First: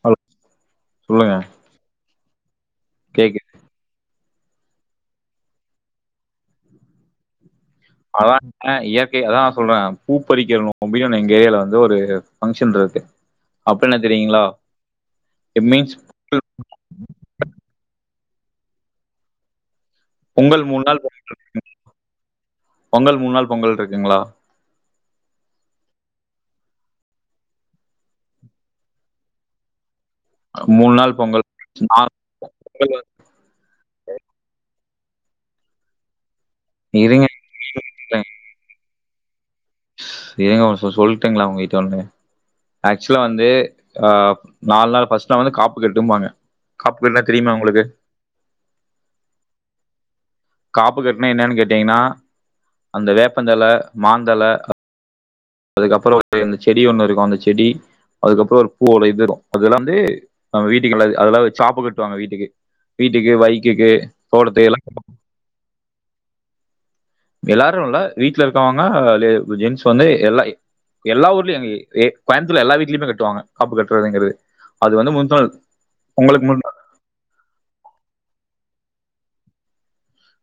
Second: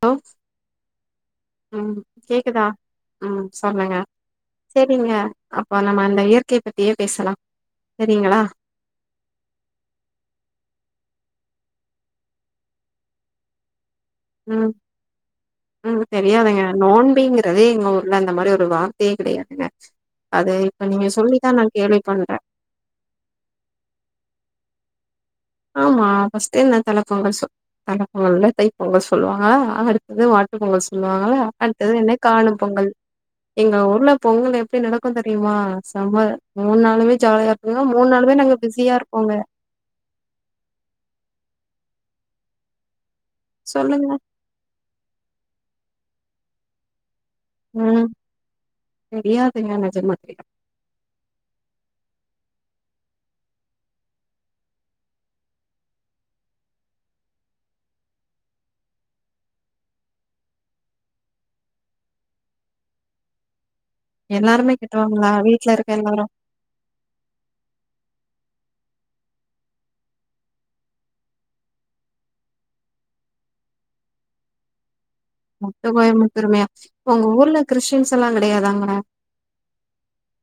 Hello சொல்லுங்க ம் கேக்குதா கேக்குது ம் சொல்லுங்க செரிங்க அப்போ நம்ம அந்த இயற்கைய பத்தியே பேசலா அதா செரிங்களா ஆ இயற்கை அதா சொல்றே பூ பறிக்கணு நோன்பின்னு ஒன்னு எங்க ஏரியால வந்து ஒரு பங்க்ஷன் இருக்கு அப்டீன்னா என்னனு தெரியுங்ளா ம் இட் மீன்ஸ் ம் தெரியாதுங்க நோன்பிங்கறதே எங்க ஊர்ல இந்த மாறி ஒரு வார்த்தையே கெடையாதுங்க அது பொங்கல் மூணு இப்ப நாள் நீங்க சொல்லிதா நா கேள்வி பண்றே பொங்கல் மூணு நாள் பொங்கல் இருக்குங்ளா ஆமா ஃபர்ஸ்ட்டே என்ன தலப்பொங்கல் சொ தலப்பொங்கல்ல தைப் பொங்கல்னு சொல்லுவாங்க அடுத் து மாட்டு பொங்கல் மூணு நாள் சொல்லுவாங்கள பொங்கல் அது நாலு என்ன காணும் பொங்கல் எங்க ஊர்ல பொங்கல் எப்டி நடக்கோ தெரியுமா செம்ம மூணு வந்து- நாளுமே இருங்க ஜாலியா இங்க மூணு நாளுமே நாங்க பிஸியா இருப்போங்க ஏங்க ஒர்விசயோ சொல்ட்டுங்ளா உங்ககிட்ட ஒன்னு ஆக்சுவலா வந்து அ சொல்லுங்க நாலு நாள் ஃபஸ்ட்டாலா வந்து காப்பு கட்டும்பாங்க காப்பு கட்டுனா தெரியுமா உங்குளுக்கு ம் தெரியாதுங்க நெஜ மாவே காப்பு கட்டுனா என்னன்னு கேட்டீங்கன்னா அந்த வேப்பந்தல மாந்தல அதுக்கப்புறோ ஒரு அந்த செடி ஒண்ணு இருக்கோ அந்த செடி அதுக்கப்புறோ ஒரு பூவோட இது இருக் அதெல்லா வந்து நம்ம வீட்டுக்குல்லது அதெல்லா சாப்பு கட்டுவாங்க வீட்டுக்கு வீட்டுக்கு பைக்குக்கு தோட்டத்துக்கு எல்லாருமே எல்லா கட்டுவாங்களா வீட்டுல இருக்க எல்லாரு எல்லாரு இல்ல வீட்ல இருக்கவங்க ஜென்ஸ் வந்து எல்லா எல்லா ஊர்லயு கோயம்பத்தூர் எல்லா வீட்லயுமே கட்டுவாங்க காப்பு கட்டுறதுங்கிறது அது வந்து முந்தநல் முட்டு கோயம்புத்தூருமா உங்க ஊர்ல கிறிஸ்டின்ஸ் எல்லா கிடையாதாங்களா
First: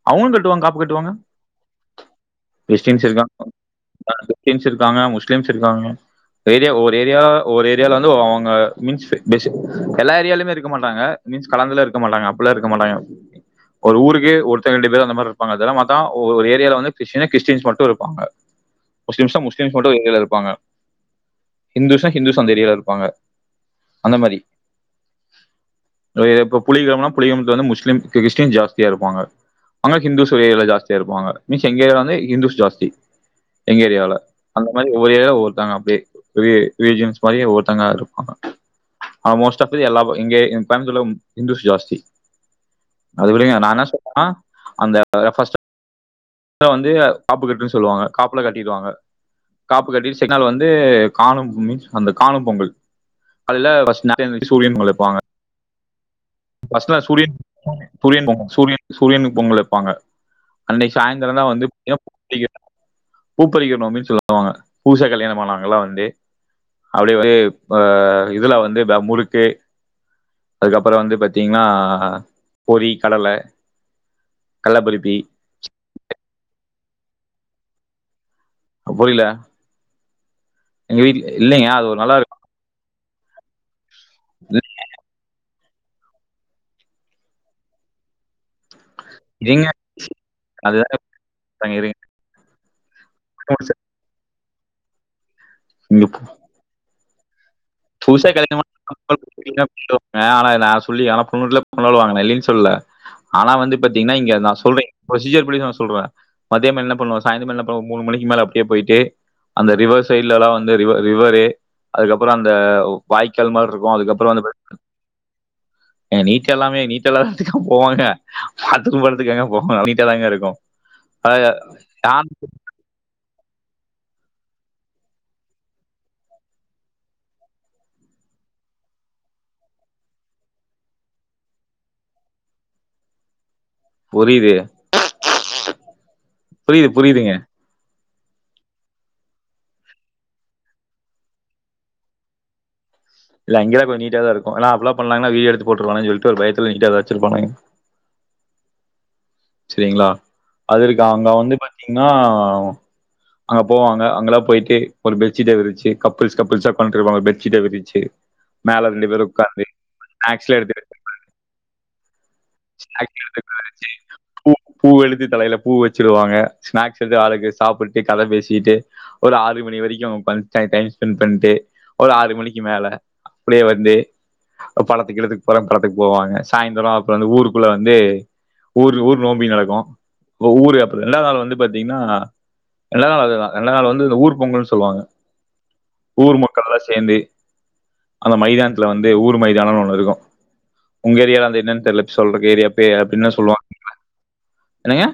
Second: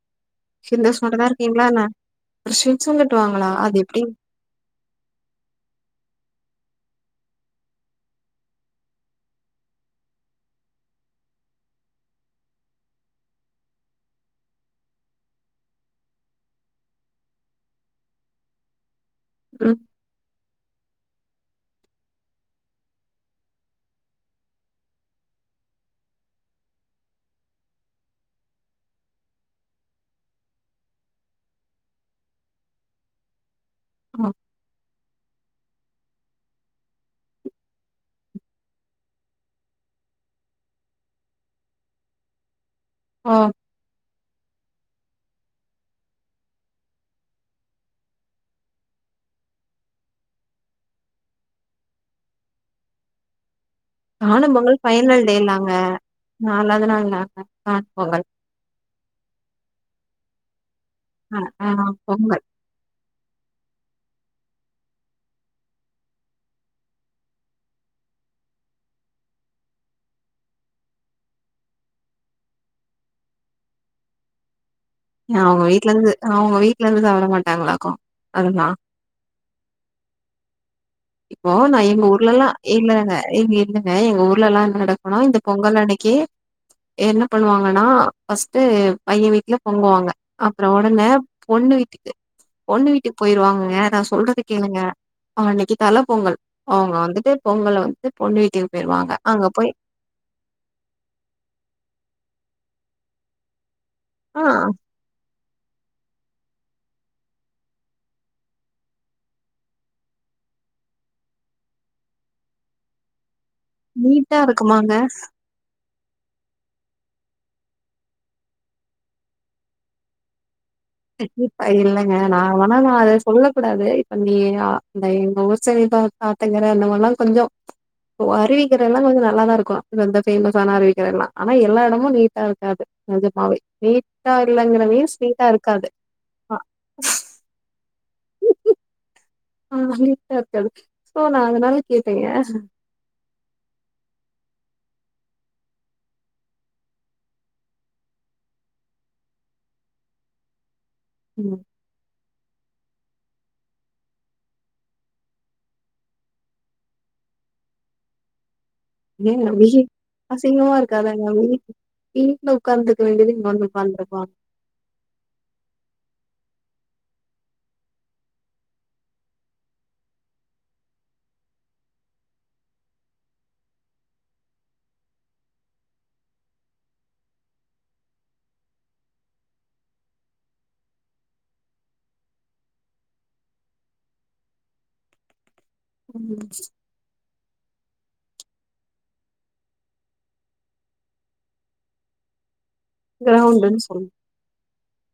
அவங்களு கட்டுவாங்க காப்பு ஹிந்துஸ் கட்டுவாங்க மட்டும்தா இருக்கீங்களா என்ன கிரிஸ்டின்ஸ்ம் கட்டுவாங்களா அது எப்டி கிறிஷ்டின்ஷ் இருக்காங்க முஸ்லீம்ஸ் இருக்காங்க ஏரியா ஒரு ஏரியா ஒரு ஏரியால வந்து அவங்க மீன்ஸ் எல்லா ஏரியாலயுமே இருக்க மாட்டாங்க மீன்ஸ் கலந்துல இருக்க மாட்டாங்க அப்பல்லா இருக்க மாட்டாங்க ஒரு ஊருக்கு ஒரு ரெண்டு பேர் அந்த மாதிரி இருப்பாங்க ஒரு ஏரியில வந்து கிறிஸ்டின்ஸ் மட்டு இருப்பாங்க முஸ்லிம்ஸ்ன்னா முஸ்லிம்ஸ் ம் மட்டு ஒரு ஏரியால இருப்பாங்க ஹிந்துஸ்ஸுன்னா ஹிந்துஸ் அந்த ஏரியலா இருப்பாங்க அந்த மாதிரி இப்ப புலியகுளம் புலியகுளத்ல வந்து முஸ்லீம் கிறஸ்டின் ஜாஸ்தியா இருப்பாங்க அங்க ஹிந்துஸ் ஏரிய ஜாஸ்தியா இருப்பாங்க மீன்ஸ் எங்க ஏரியால வந்து ஹிந்துஸ் ஜாஸ்தி எங்க ஏரியால ம் அந்த மாதிரி ஒரு ஏரியல்ல ஒருத்தாங்க அப்டியே ரிலீஜன்ஸ் மாதிரி ஒ ஒரருத்தங்க இருப்பாங்க ஆ மோஸ்ட் ஆஃப் தி எல்லா ஹிந்துஸ் ஜாஸ்தி அது ஓ விடுங்க நா என்ன சொல்றேன்னா அந்த ப்ர்ஸ்ட் வந்து காப்பு கட்டுன்னு சொல்லுவாங்க காப்புல கட்டிடுவாங்க காப்பு கட்டிட்டு செகன்ட் நாள் வந்து காணும் மீன்ஸ் அந்த காணு பொங்கல் கால்ல ஃபர்ஸ்ட் நேரத்துலே எழுந்துருச்சி காணும் சூரியன் பொங்கல் வைப்பாங்க ஃபைனல் டேலாங்க நாலாவது ஃபர்ஸ்ட் நாள் சூரியன் நாள்லாங்க காணும் பொங்கல் சூரியன் சூரியன் சூரியனுக்கு பொங்கல் வைப்பாங்க அன்னிக்கு சாயந்திர ஆ தா ஆ வந்துட்டு பொங்கல் பூப்பறிக்கணும் அப்டின்னு சொல்லுவாங்க புதுசா கல்யாணம்மானவங்க எல்லா வந்து அப்டி வந்து ஆ இதுல வந்து முருக்கு அதுக்கப்பற வந்து பார்த்தீங்கன்னா பொரி கடல கல்லபறிப்பி ஏ அவங்க வீட்ல இருந்து அவங்க வீட்ல இருந்து சாப்ட மாட்டாங்களாக்கும் அதெல்லா புரியல எங்க வீட்ல இப்போ இல்லங்க நா அது ஒரு எங்க நல்லா இருக்கும் ஊர்லல்லா இல்லங்க இங்க இல்லங்க எங்க ஊர்ல எல்லா என்ன நடக்கனுன்னா இந்த பொங்கல் அன்னிக்கு என்ன பண்ணுவாங்கன்னா ஃபர்ஸ்ட்டு பைய வீட்டுல இருங்க. பொங்குவாங்க அப்பற அதுதாங்க உடனே பொண்ணு சொல்றாங்க. இருங்க. வீட்டுக்கு பொண்ணு வீட்டுக்கு போயிருவாங்க நா சொல்றது கேளுங்க அவங்களுக்கு அன்னிக்கு தல நீங்க பு பொங்கல் அவங்க வந்துட்டு பொங்கல் வந்து புதுசா கல்யாணம் ஆன [unintelligible] ஆனா நா சொல்லி ஆனா பொண்ணூர்ல கொண்டாடுவாங்க நா இல்லன்னு சொல்லல ஆனா வந்து பாத்தீங்கன்னா இங்க ஆ நா சொல்ற பரொசீஜர் படி சொல்ற மதிய என்ன பண்ணுவோ சாயந்தரம் என் பண்ணுவ மூணு மணிக்கு மேல அப்டியே போயிட்டு அந்த ரிவர் சைட்லலா வந்து ரிவரு அதுக்கப்பற அந்த வாய்க்கால் மாருக்கு நீட்டா இருக்குமாங்கஸ் ஏங்க நீட்ட எல்லாமே நீட்ட இல்லாத இடத்துக்கு போவாங்க பத்து கும்டுறதுக்குங்க போவாங்க நீட்டு தாங்க இருக்கு ப்ப இல்ங்க நாங்கல்லா ஆனா நா அத சொல்ல கூடாது இப்ப நீ இந்த எங்க ஊர் சைடுல ஆத்தங்கற அந்த மாதிரல்லா கொஞ்ஜோ ஓ அறிவிக்கிற எல்லா கொஞ்ச நல்லாத தா இருக்கு இந்த ஃபேமஸான அறிவிக்கிற எல்லா ஆனா எல்லா எடமு நீட்டா இருக்காது நஜமாவே நீட்டா புரியுது. இல்லங்கிற மீன்ஸ் நீட்டா இருக் புரியுது புரியுதுங்க ஆ நீட்டா இருக்காது சோ நா அதனால கேட்டங்க இல்ல இங்கதா கொஞ்ச நீட்டாதா இருக்கு ஏன்னா அப்பல்லா பண்ணாங்கன்னா வீடியோ எடுத்து போட்டுருவானன்னு சொல்டு ஒரு பயத்துல நீட்டாதா வச்சிருப்பாங்க சேரிங்களா அது இருக்கு அவங்க வந்து பாத்தீங்கன்னா அங்க போவாங்க அங்கல்லா போயிட்டு ஒரு பெட்ஷீட்ட விரிச்சு கப்பிள்ஸ் கப்பிள்ஸ்சா உக்கான்டு இருபாங்க ஒரு பெட்ஷீட்ட விரிச்சு மேலவே ஏங்க உய்யி அசிங்கமா இருக்காதாங்க வீட்ல உக் உட்காந்துட்டு இருக்க ஸ்நாக்ஸ் வேண்டியது எடுத்து இங்க உக்கார வந்து வச்சு உட்கார்ந்து இருப்பாங் பூ பூ எடுத்து தலையில பூ வச்சுவிடுவாங்க ஸ்நாக்ஸ் எடுத்து ஆளுக்கு சாப்பிட்டு கத பேசிட்டு ஒரு ஆறு மணி வரைக்கு உக்கான் டைம் ஸ்பெண்ட் பண்ட்டு ஒரு ஆறு மணிக்கு மேல அப்டியே வந்து படத்துக்கு கிடத்துக்கு போறேங்க படத்துக்கு போவாங்க சாய்ந்தரோ அப்புற அந்த ஊருக்குள்ள வந்து ஊர் ஊர் நோம்பி நடக்கு ஓ ஊரு அப்புற ரெண்டாவது நாள் வந்து பாத்தீங்கன்னா ரெண்டாவது நாள் அதுதா ரெண்ட நாள் வந்து இந்த ஊர் பொங்கல்ன்னு சொல்லுவாங்க ஊர் மக்கள்ல்லா சே சேந்து அந்த மைதானத்துல வந்து ஊர் மைதானோன்னு ஒண்ணு இருக்கும் உங்க ஏரியால அந்த என்னன்னு தெர்ல சொல்றக்கு ஏரியா பே அப்படின்ன சொல்லுவாங்க கிரௌண்டுன்னு சொல்லு என்னங்க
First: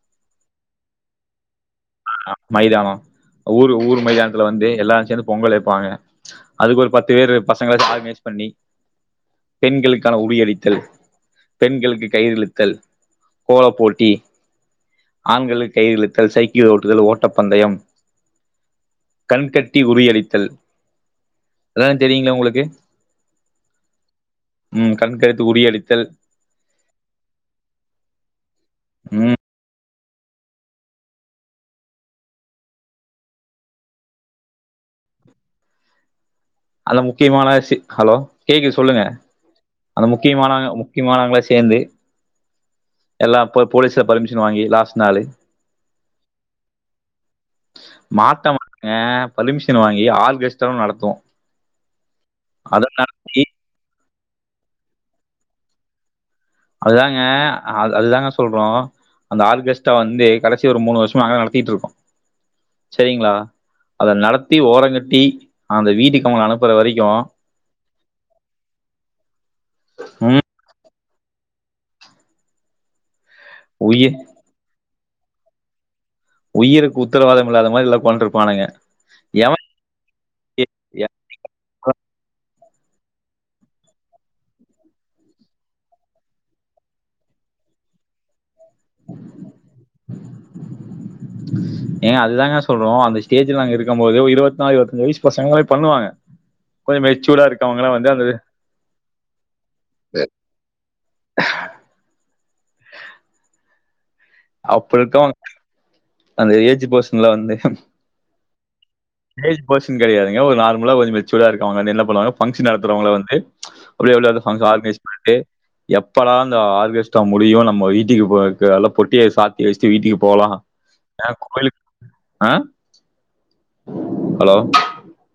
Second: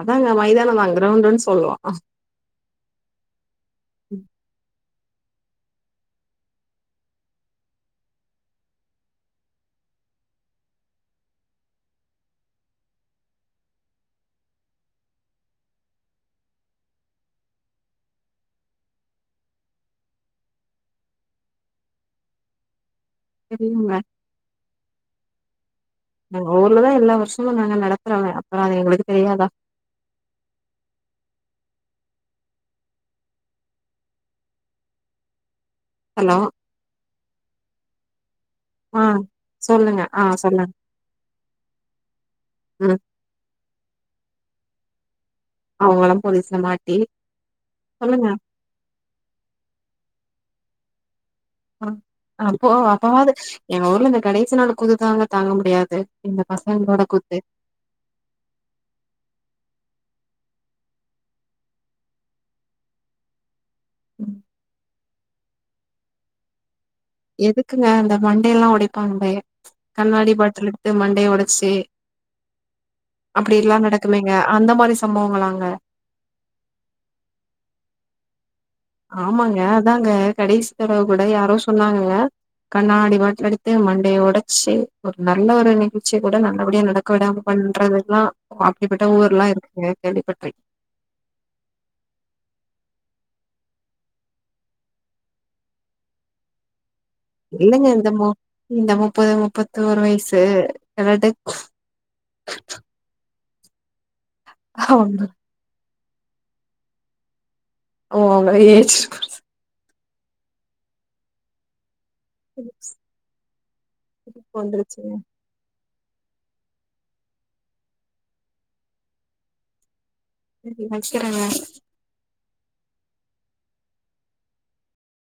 அதாங்க மைதானம் தா கிரௌண்டுன்னு சொல்வோ மைதானோ ஊர் ஊர் மைதானத்துல வந்து எல்லா சேந்து பொங்கல் வைப்பாங்க அதுக்கு ஒரு பத்து பேர் பசங்க ஆர்கனைஸ் பண்ணி பெண்களுக்கான உறி அடித்தல் பெண்களுக்கு கையிறிழுத்தல் கோல போட்டி ஆண்களுக் கயிறு இழுத்தல் சைக்கிள் ஓட்டுதல் ஓட்ட பந்தயம் கண்கட்டி உரியடித்தல் இதெல்லா தெரியுங்களா உங்களுக்கு தெரியுங்க ம் கண்கருத்து உறி அடித்தல் நாங்க ஊர்லதா எல்லா வருஷமு நாங்க நடத்துறமே அப்றோ அது எங்களுக்கு ம் தெரியாதா ஹலோ அதுல முக்கியமான சி ஹலோ கேக்குது சொல்லுங்க ஆ சொல்லுங்க அந்த ஆ சொல்லுங்க முக்கியமானவங்க முக்கியமானவங்களா சேந்து ம் எல்லா போ போலீஸ்ல பர்மிஷன் வாங்கி லாஸ்ட் நாலு அவங்களும் போலீஸ்ல மாட்டி சொல்லுங்க ஏ பர்மிஷன் வாங்கி ஆர்கேஸ்டாவும் நடத்துவோ ஆ அப்போ அப்பவாது எங்க ஊர்ல இந்த கடைசி நாள் குத்துதாங்க தாங்க முடியாது இந்த பசங்க அதாங்க அ அது தாங்க சொல்றோ அந்த ஆர்கஸ்ட்டா வந்து கடைசி ஒரு மூணு வருஷமா நாங்கதா நடத்திட்டு இருக்கோ சரிங்களா அத நடத்தி ஓரங்கட்டி அந்த வீட்டுக்கு அவங்கள அனுப்புற வரைக்கு எதுக்குங்க இந்த மண்டேல்லா ஓடைப்பாங்களே கண்ணாடி ம், பாட்டல் எடுத்து மண்டய ஒடச்சு அப்படி எல்லா உயிர் நடக்குமேங்க அந்த மாரி சம்பவங்களாங்க உயிருக்கு உத்தரவாதம் இல்லாத மாரி எல்லா உக்காண்டிருப்பானுங்க ஆமாங்க அதாங்க கடைசி தடவ கூட யாரோ சொன்னாங்கங்க கண்ணாடி பாட்டல் அடித்து மண்டையை ஓடச்சு ஒரு நல்ல ஒரு நிகழ்ச்சிய கூட நல்லபடியா நட க்க விடாம பண்றதுல்லா அப்டிப்பட்ட ஊர்லாம் இருக்குங்க கேள்விப்பட்ருக் ஏங்க அதுதாங்கே சொல்றோ அந்த ஸ்டேஜ்ல நாங்க இருக்கம் போது ஒரு இருவத்நாலு இருவத்தஞ்சி வயசு பசங்களே பண்ணுவாங்க கொஞ்ச மெச்சோடா இல்லைங்க இந்த முப் இந்த முப்பது முப்பத்தோரு வயசு வெடக் அப்டியிருக்கோனு அந்த ஏஜ் பசங்லா வந்து ஓ அவங்கலா ஏஜ்க்கு ஏஜ் பெர்சன் கிடையாதுங்க ஒரு நார்மலா கொஞ்சோ மெச்சூர்டா இருக்கவங்க வந்து என்ன பண்ணுவாங்க பங்க்ஷன் நடத்துறவங்கள வந்து உள்ளே உள்ளே உள்ள பங்ஷன் ஆர்கனைஸ் வந்துருச்சுங்க பண்ட்டு எப்படா அந்த ஆர்கெஸ்ட்ரா முடியு நம்ம வீட்டுக்கு போறதுக்கு காலைலே பொட்டியை சாத் இத வச்சிட்டு வீட்டுக்கு போலா சரி ஏ வைக்கிறங்க கோயிலுக்கு ஆ ஹலோ